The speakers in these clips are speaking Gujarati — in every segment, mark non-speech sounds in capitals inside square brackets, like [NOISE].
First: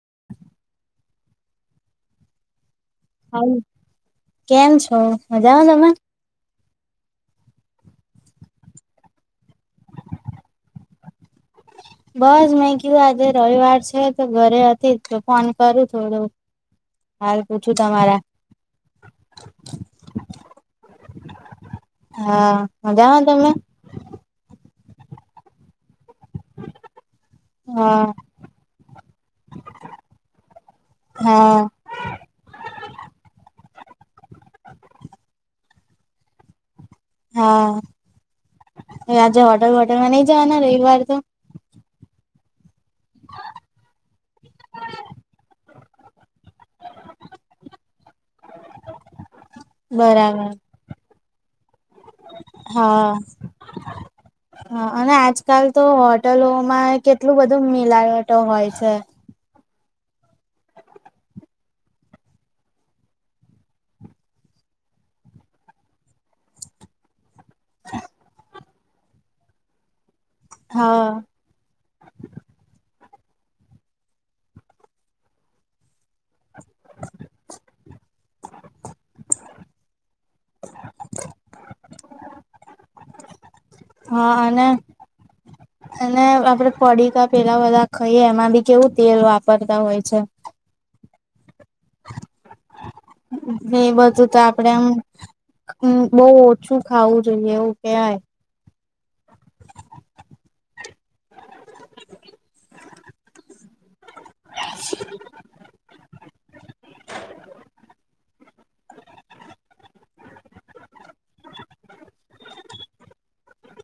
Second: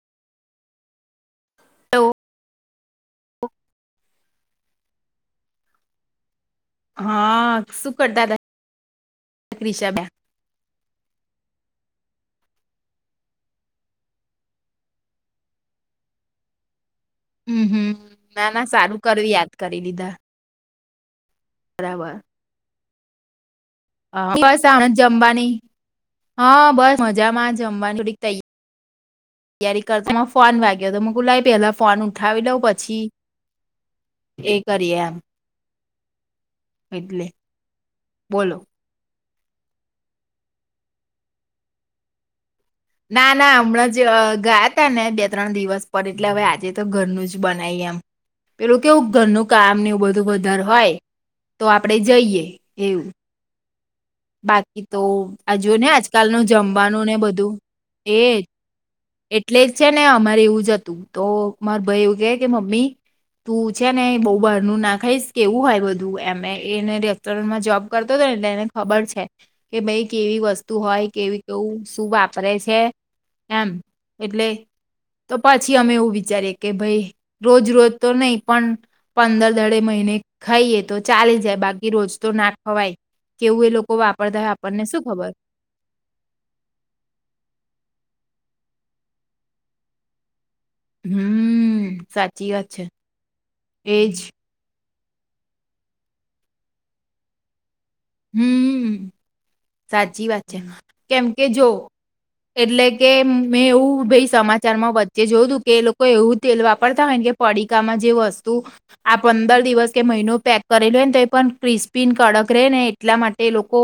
[INAUDIBLE] હલો હાલો કેમ છો, મજા આવે તમે? હા શું કરતા હતા વિશાબે? બસ મેં કીધું આજે રવિવાર છે તો ઘરે હતી જ તો ફોન કરું થોડું. [INAUDIBLE] હમ્મ પૂછું હમ્મ, તમારા ના ના સારું કરવું યાદ કરી દીધા. હા મજામાં તમે? હા બસ જમવાની. હા બસ મજામાં જમવાનું હા થોડીક તૈ યારી કરતા ફોન વાગ્યો હતો મેં કુ લાય હા પેલા ફોન ઉઠાવી લઉં પછી એ કરીએ એમ. એટલે હા બોલો. આજે હોટેલ હોટલ માં નઈ જવાના રવિવાર તો? ના ના હમણાં જ ગયા તા ને બે ત્રણ દિવસ પર એટલે હવે આજે તો ઘરનું જ બનાવી એમ. પેલું કેવું ઘરનું કામ ને એવું બધું બરાબર વધારે હોય તો આપણેે જઈએ હા એવું. બાકી હા તો અને આજકાલ આજુ ને તો આજકાલનું હોટલોમાં જમવાનું ને કેટલું બધું. મિલાવટો એજ. હોય છે એટલે જ છે ને અમારે એવું જ હતું. તો માર ભાઈ એવું કે કે મમ્મી તું છે ને બવ બહાર નું નાખાઈશ કેવું હોય બધું એમે એને માં જોબ કરતો હતો ને એટલે એને ખબર છે કે ભાઈ કેવી વસ્તુ હા હોય કેવી કેવું શું વાપરે છે એમ. એટલે તો પછી અમે એવું વિ ચારે કે ભાઈ રોજ રોજ તો નહી પણ પંદર દાઢે મહિને ખાઈએ તો ચાલી જાય બાકી રોજ તો ના ખવાય. કેવું એ લોકો હા વાપરતા હોય અને આપણને શું ખબર અને આપડે પડીકા પેલા બધા ખાઈએ એમાં બી કેવું તેલ વાપરતા હોય છે. હમ્મ, સાચી વાત છે. એ એજ બધું તો આપડે આમ બહુ ઓછું ખાવું જોઈએ એવું. કેવાય. હમ સાચી વાત છે. કેમ કે જો એટલે કે મેં એવું ભાઈ સમાચારમાં વચ્ચે જોય તું કે એ લોકો એવું તેલ વાપરતા હોય ને કે પડીકામાં જે વસ્ તું આ પંદર દિવસ કે મહિનો પેક કરેલું હોય ને તો એ પણ ક્રિસ્પીને કડક રે ને એટલા માટે લોકો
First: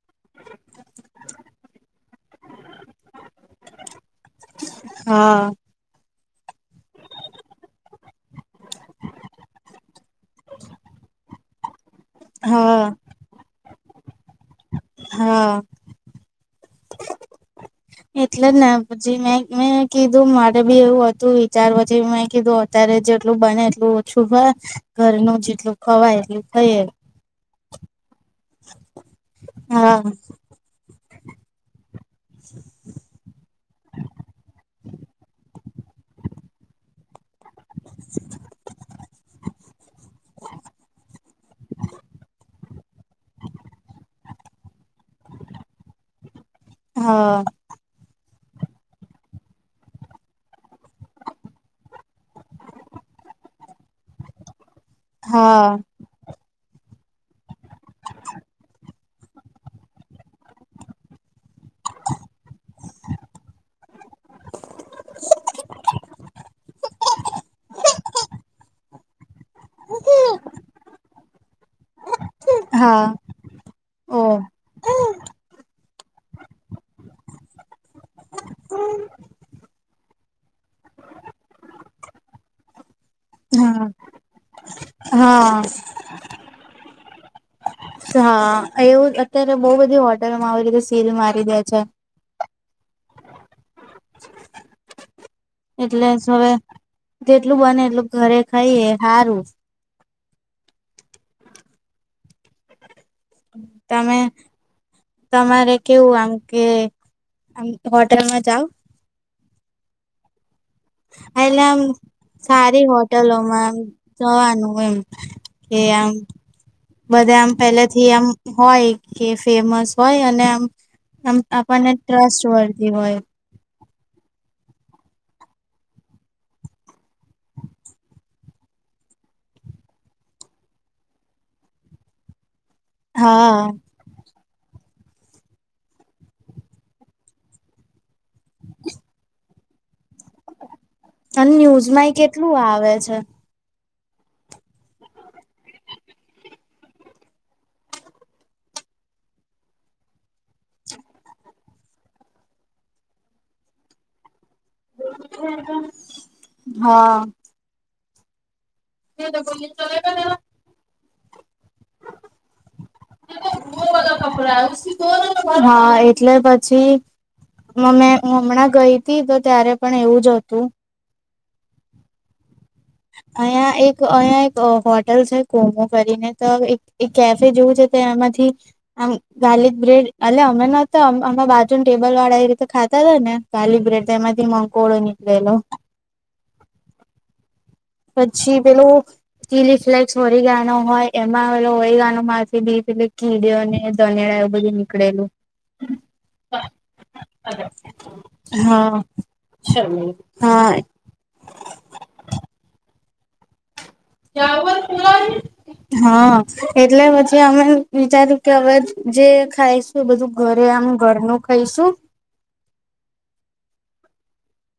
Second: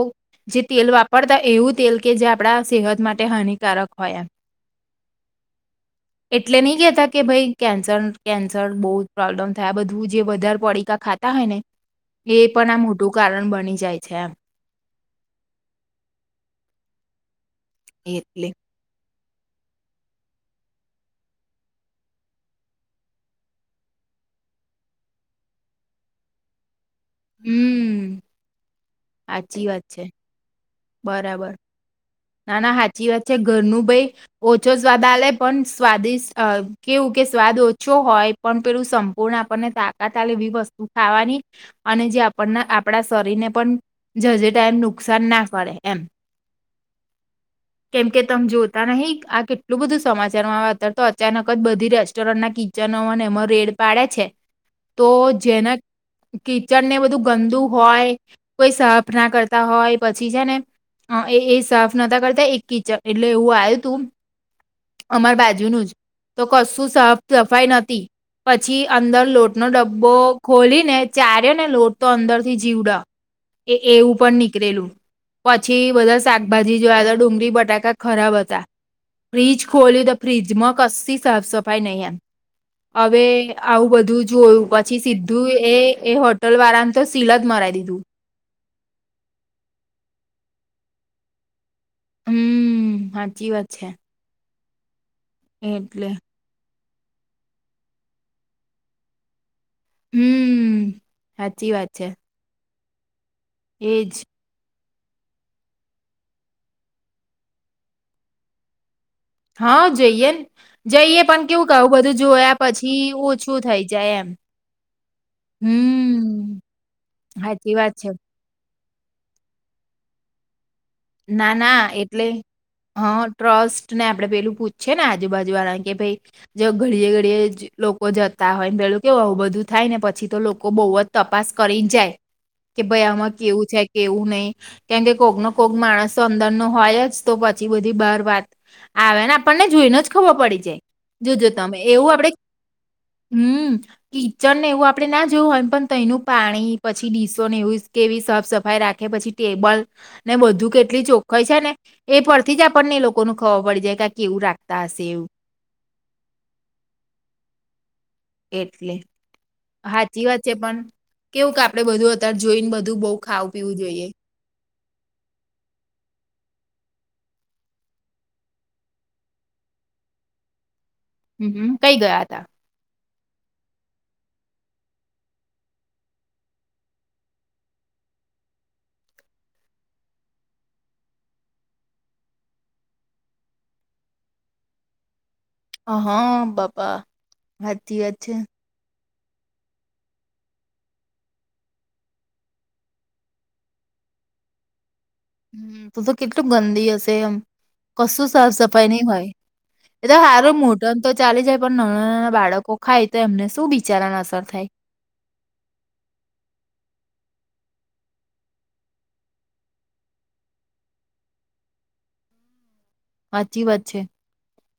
જે તેલ વાપરતા એવું તેલ કે જે આપણા સેહત માટે હાનિકારક હોય એમ. હા. એટલે નહી કેતા કે ભાઈ કેન્સર કેન્સર બહુ પ્રોબ્લેમ થાય બધું જે વધારે પડીકા ખાતા હોય ને એ પણ આ હા મોટું કારણ બની જાય છે આમ. હા. એટલે ને જી મેં મેં કીધું મારે બી એવું હતું વિચારવાથી મેં કીધું અત્યારે જેટલું બને એટલું છુભ ઘરનું જેટલું ખવાય એટલું ખાઈએ. હમ્મ. સાચી વાત હા છે. બરાબર. ના ના સાચી વાત છે ઘરનું ભાઈ ઓછો સ્વાદ આ લે પણ સ્વાદિષ્ટ કેવું કે સ્વાદ ઓછો હોય પણ પેલું સંપૂર્ણ આપણને તાકાત લ એવી વસ્તુ ખાવાની અને જે પણ આપણા શરીરને પણ જજેટાઈમ નુકસાન ના કરે એમ હા કેમ કે તમે જોતા નહી આ કેટલું બધું સમાચારમાં આવે અત્યારે તો અચાનક જ બધી રેસ્ટોરન્ટના કિચનો અને એ રેડ પાડે છે તો જેના હા કિચડ ને બધું ગંદુ હોય કોઈ સાફ કના કરતા હોય પછી છે ને એ એ સા તા કરતા એક કિચક એટલે એવું આવ્યું તું અમાર બાજુનું જ તો કશું સાફ સફાઈ નથી પછી અંદર લોટ નો ડબ્બો ખોલી ને ચાર્યોને લોટ તો અંદર જીવડા હા એ એવું ઓ પણ નીકળેલું પછી બધા ભાજી જોયા તો ડુંગળી બટાકા ખરાબ હતા ફ્રિજ ખોલલીયો તો ફ્રિજમાં કસ્સી સાફ સફાઈ નય હવે આવું હા બધું જોયું પછી સીધું હા એ એ હોટલ વાળાને તો સિલજ મરાઈ દીધું હા એવું અત્યારે બહુ બધી હોટેલોમાં આવી રીતે સીલ મારી દે છે. હમ્મ સાચી વાત છે. એટલે હવે જેટલું બને એટલું ઘરે ખાઈ સારું હમ્મ સાચી વાત છે. એ તમે જ તમારે કેવું આમ કે હોટેલમાં જાઓ હા જઈએ જઈએ પણ એટલે કેવું આમ કઉું બધું જોયા સારી પછી ઓછું હોટલોમાં થઈ જાય એમ જવાનું એમ કે આમ હમ બધા આમ સાચી પેલે વાત થી છે આમ હોય કે ફેમસ હોય અને એમ ના ના એટલે હ હોય ટ્રસ્ટ ને આપડે પેલું પૂ છે ને આજુબાજુ વાળા કે ભાઈ જો ઘડીએે ઘડીએ લોકો જતા હોય ને પેલું કેવું બું બધું થાય. થાય ને પછી તો લોકો બહુ જ તપાસ કરી જાય. કે ભાઈ આમાં હા કેવું છે કેવું નહી કેમ કે કોગ ન કોક માણસ તો અંદર નો હોય જ તો પછી બધી બાર વાત આવે ને આપણને જોઈને જ ખબર પડી જાય જોજો અને તમે ન્યૂઝમાં એવું એ આપડે કેટલું આવે છે હમ કિચન ને એવું આપણે ના જોયું હોયમ પણ તોનું પાણી પછી ડીસો ને એવીું કેવી સાફ સફાઈ રાખે પછી ટેબલ ને બધું કેટલી ચોખ્ખઈ છે ને એ પરથી આપણને એ લોકો ન ખબર પડી જાય કે આ કેવું રાખે હા એટલે હાચી વાત છે પણ કેવું કે આપડે બધું અત્યારે જોઈને બધું બહ ખાવું પીવું જોઈએ. હા એટલે પછી મમે હમણાં ગઈ હતી તો ત્યારે પણ એવું જ હતું. હમ્મ કઈ ગયા હતા અહિયાં એક અહીયાયા એક હોટેલ છે કોમો કરીને તો કેફે જેવું છે. એમાંથી આમ ગાર્લિક બ્રેડ એલે અમે ન અ બાજુને ટેબલ વાળા એ રીતે ખા લીલા હતા ને કાલી બ્રેટ એમાંથી મકોળો નીકળ્- હ હા બાપા હાચી વાત છે પછી પેલુ ચિલી ફ્લેક્સ ઔળીગાનો હોય એમાં ઔણગાનો માથી બી પેલે કીડીઓ ને ધનિયા એ બધી હ તો તો કેટલું ગંદી હશે એમ કશું સાફ સફાઈ હા નહી હોય. એ તો સારું હા મોટા ન તો ચાલી જાય પણ નાના નાના બાળકો ખાય તો એમને શું બીચ [UNINTELLIGIBLE] હા એટલે બધ કે અમે વિચાર્યું કે હવે જે ખાઈશું એ બધું ઘરે આમ ઘરનું ખાઈશું. [INAUDIBLE] સાચી વાત છે.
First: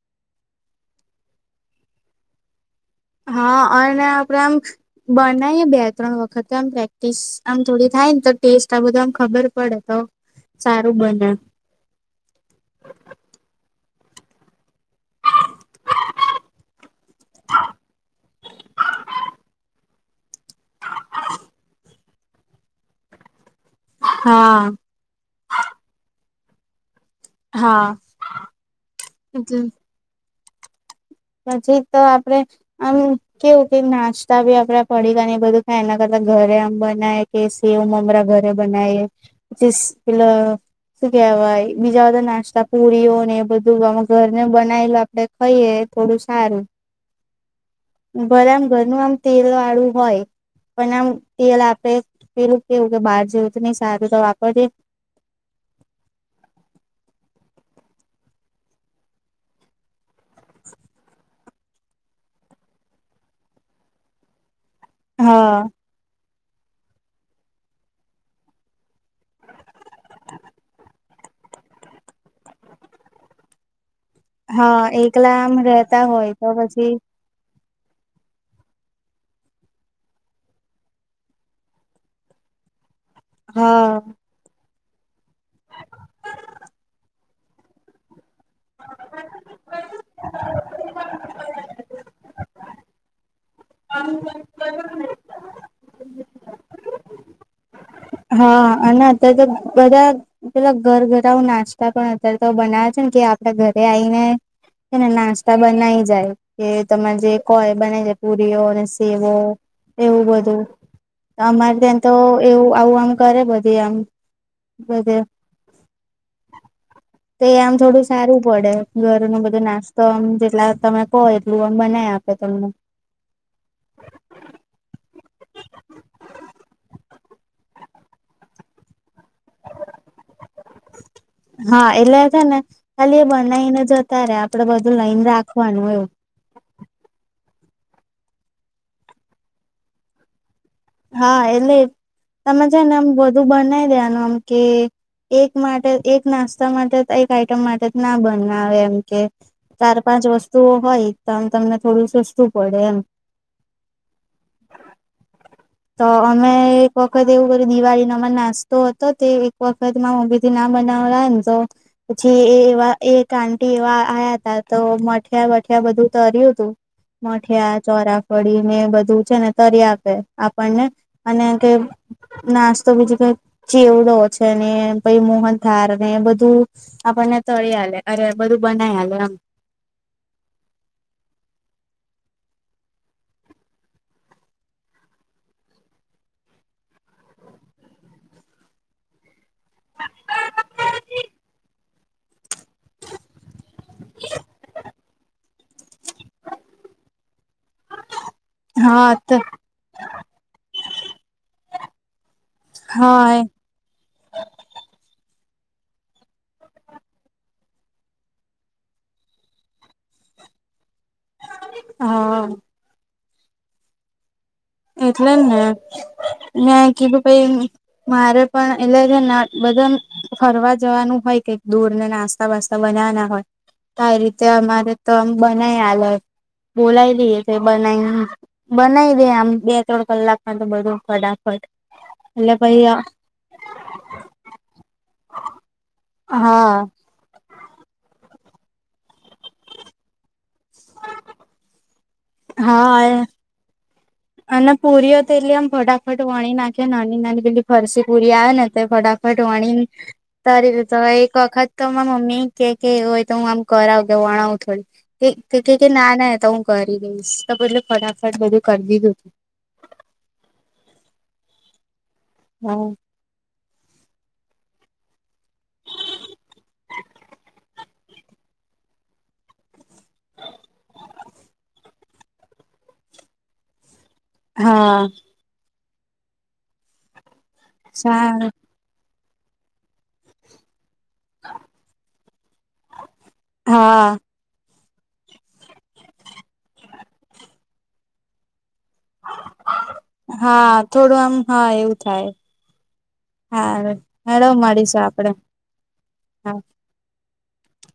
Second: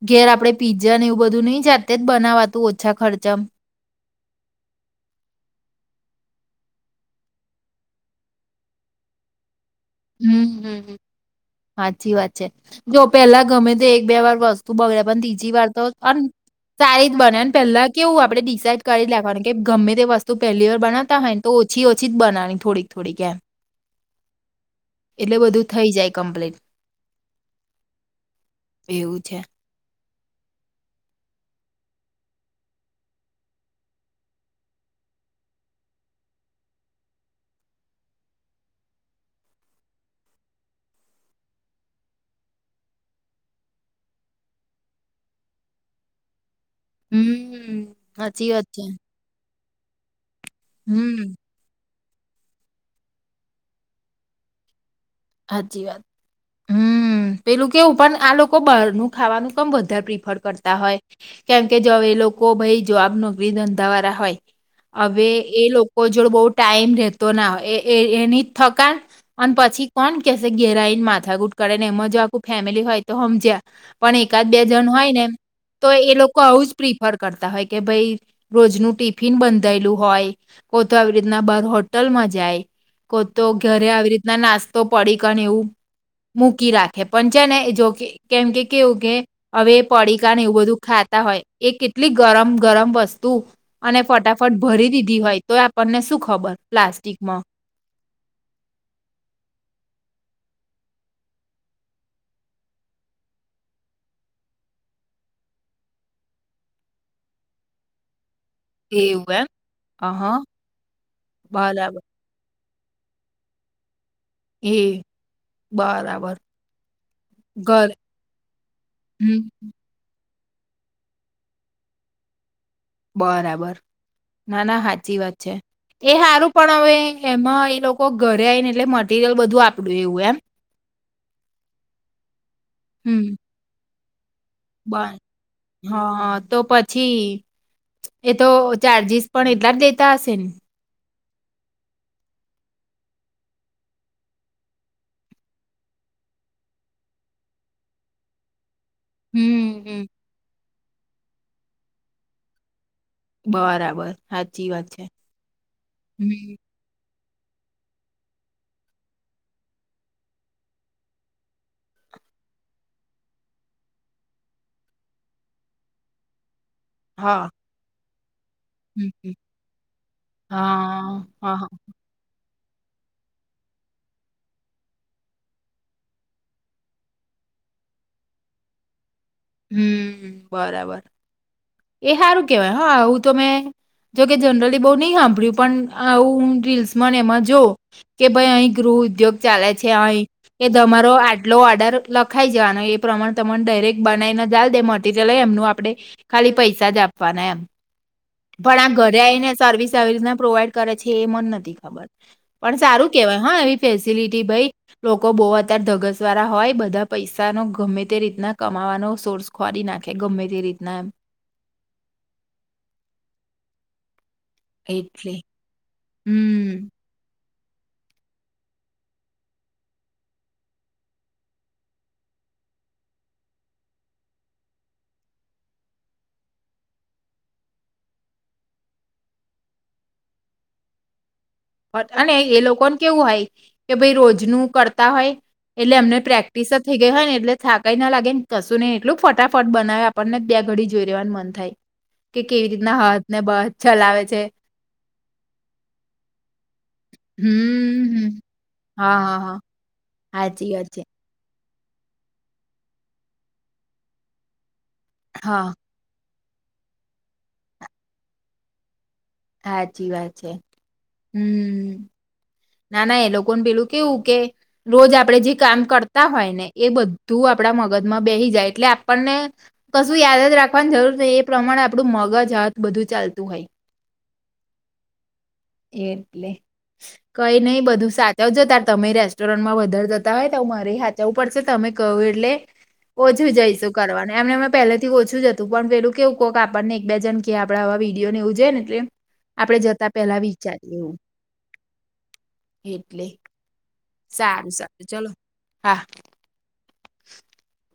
ઘેર આપડે પીઝ્ઝા ને એવું બધું નહી જાતે જ બનાવાતું ઓ હા અને પિયાક આમ બનાવી બે ત્રણ વખત આમ પ્રેક્ટિસ આમ થોડી થાય ને તો ટેસ્ટ આ બધ આમ ખબર પડે તો સારું હમ બને સાચી વાત છે જો પેલા ગમે તો એક બે વાર વસ્તુ બગડ્યા પણ તીજી વાર તો સારી રીત બનેને પહેલા કેવું આપડણે ડિસાાઈડ કરી રાખવાનું કે ગમે તે વસ્તુ પહેલી વાર બનાતા હોય તો ઓછી ઓછી જ બનાણી થોડીક થોડીક એમ હા એટલે બધું થઇ જાય કમ્પ્લીટ હા એવું છે. હ પછી તો આપડે આમ કેવું કે નાસ્તા બી આપડે પડીગા ને બધું ખાય એના કરતા ઘરે આમ બનાય કે સેવ મમરા ઘરે બનાય પછી પેલ સુું કેહેવાય બીજા બધા નાસ્તા પુરીઓ ને એ બધું આ ઘરને બનાયલ આપડે ખાઈએે થોડું હમ. સારું સાચી ભરા આમ વાત છે ઘરનું આમ તેલ હાડવુ હોય પણમ હમ તેલ આપે પેલું કેવું કે બહાર જવું તો નહી સારું તો વાપરજે હાચી વાત હમ પેલું કેવું પણ આ લોકો બહારનું ખાવાનું કમ વધારે પ્રિફર કરતા હોય કેમકે જો હવે એ લોકો ભાઈ જવાબ નોક ધંધાવારા હોય હવે હા એ લોકો જોડે બઉ ટાઈમ રહેેતો ના એની જ થક અને પછી કોણ કેસે ઘેરાઈને માથા ગુટ કરે ને એમાં જો આખું ફેમિલી હોય તો સમમજ્યા પણ એકાદ બે હા જણ હોય નેમ એકલા આમ તો રહેતા એ હોય લોકો તો આવું જ પછી પ્રિફર કરતા હોય કે ભાઈ રોજનું ટિફિન બંધાયેલું હોય કો તો આવી રીતના બાર હોટલમાં જાય કો તો ઘરે હા આવી રીતના નાસ્તા તો પડીકને એવું મૂકી રાખે પણ છે ને જોકે કેમ કે કેવું કે હવે પડીિકાને એવું બધું ખા ખાતા હોય એ કેટલી ગરમ ગરમ વસ્તુ અને ફટાફટ ભરી દીધી હોય તો તને શું ખબર પ્લાસ્ટિકમાં હા અને અત્યારે તો બધા પેલા ઘર ઘર આવ નાસ્તા પણ અત્યારે તો બનાવે છે ને કે આપડા ઘરે આવીને કેને નાસ્તા બનાઈ જાય કે તમારે જે કોય બનાઈ જાય પુરીઓ સેવો એવું એમ હ એવું હા બધું અમારે ત્યાં બરાબર તો એવું આવું આમ કરે બધી આમ હે બધે બરાબર તો એ આમ ઘર થોડું સારું પડે ઘર ન હમ બધું નાસ્તો આમ એટલા તમે કહો એટલું આમ બનાય આપે તમને બરાબર ના ના સાચી વાત છે એ સારું પણ હવે એમાં એ લોકો ઘરે આવીઈને એટલે મટીરિયલ બધું આપડું એવું એમ હા એટલે હતા ને ખાલી એ બનાવીને જતા રે આપડે બધું બંધ લઈને રાખવાનું એવું હા તો પછી એતો ચાર્જીિસ પણ એટલા જ દેતા હશે ને હા એટલે તમે છે ને આમ બધું બનાવી લેવાનું આમ કે એક માટે એક નાસ્તા માટે એક આઈટમ માટે ના બનાવે એમ કે હમ ચાર હમ પાંચ વસ્તુઓ હોય તો આમ તમને થોડું સસ્તું પડે એમ બરાબર સાચી વાત છે તો હમ અમે એ એક વખત એવું દિવાળી નો નાસ્તો હતો તે એક વખત મમ્મી થી ના બનાવના ને તો પછી એ એવા એક આંટી એવા આયા હતા તો મઠિયા વઠિયા બધું તર્યું હતું. હા. મઠિયા ચોરાફળી મેને હમ બધું હમ છે, ને તરી આપ પણને હા અને હા હા કે. નાસ્તો બીજું કઈ ચીવડો છે, ને મોહનધાર ને બધું આપણને તળી આલે અરે બધું બનાઈ હલે એમ. હમ બરાબર એ સારું કેવાય હા હું તો મેં જોકે જનરલી બઉ નહી સાંભળ્યું પણ આવું રીલ્સમાં એમાં જો કે ભાઈ અહી ગુ ઉદ્યોગ ચાલે છે અહી કે તમારો આટલો ઓર્ડર લખાઈ જવાનો એ પ્રમાણે તમને બનાઈને જાલ દે મટીરીયલ એમનું આપડે ખાલી પૈસા જ આપવાના એમ. પણ આ હા ઘરે તો આઈને સર્વિસ આવી રીતના પ્રોવાઈડ કરે છે એ મન નથી ખબર. પણ સારું કેવાય હા એવી ફેસિલિટી ભાઈ લોકો બહુ ધગસ વાળા હોય બધા પૈસા નો ગમે તે રીતના કમાવાનો સોર્સ ખોરી નાખે ગમે તે રીતના એમ હા. એટલે ને મેં હમ કીધું પાઈ મારે પણ એટલે જે બધા ફરવા જવાનું હોય કે દૂર ને નાસ્તા વાસ્તા બનાવવાના હોય તો આ રીતે અમારે તો આમ બનાય આલે બોલાવી દઈએ તો બનાવી બનાવી દે આમ બે ત્રણ કલાક માં તો બધું ખડા અને એ લોકોને કેવું હોય કે ભાઈ રોજનું કરતા હોય એટલે અમને પ્રેક્ટિસ હા થઇ ગઈ હોય ને એટલે થાક કઈ ના લાગે ને કશું એટલું ફટાફટ બનાવે આપણને બે ઘડી જોઈ રેવાનું મન થાય કે કેવી રીતના હા હથ ને બથ ચલાવે છે અને ના પુરીઓ તો એટલી આમ ફટાફટ વણી નાખે નાની નાની હમ પેલી ફરસી પુરી હમ. આવે ને તે હા ફટાફટ હા હા વણીને હાચી તારી રી વાત છે તો એક વખત તો અમરા મમ્મી કે કે એવું હોય તો હું આમ કરાવું કે વણાવું હા થોડી ના ના તો હું કરી દઈશ તો બધલું ફટાફટ બધું કરી દીધું સાચી વાત છે હમ હતું. ના ના એ લોકો પેલું કેવું કે રોજ આપણે જે કામ કરતા હોય ને એ બધું આપણા મગજમાં બે હી જાય એટલે આપણને કશું યાદ જ રાખવાની જરૂર છે, એ પ્રમાણે આપણું મગજ હાથ બધું ચાલતું હોય. હા. એટલે કંઈ નઈ બધું સારું સાચવજો તાર તમે મારા છો. ચરણમા વધારે જતા હોય તો મારી હા જવું પડશે તમે કહું એટલે ઓછું જઈશું હા કરવાનું એમને અમે પહેલા થી ઓછું જ હતું પણ પેલું કે એવું કોઈક આપણને એક બે જ ક કે આપણે આવા વિડીયો નેવું જોઈ ને એ આપડે જતા પેલા હા વિચારીવું. થોડું આમ હા એવું થાય એટલે હા હેડો સારું મળીશું સારું ચલો આપડે હા. હા. [UNINTELLIGIBLE] [INAUDIBLE]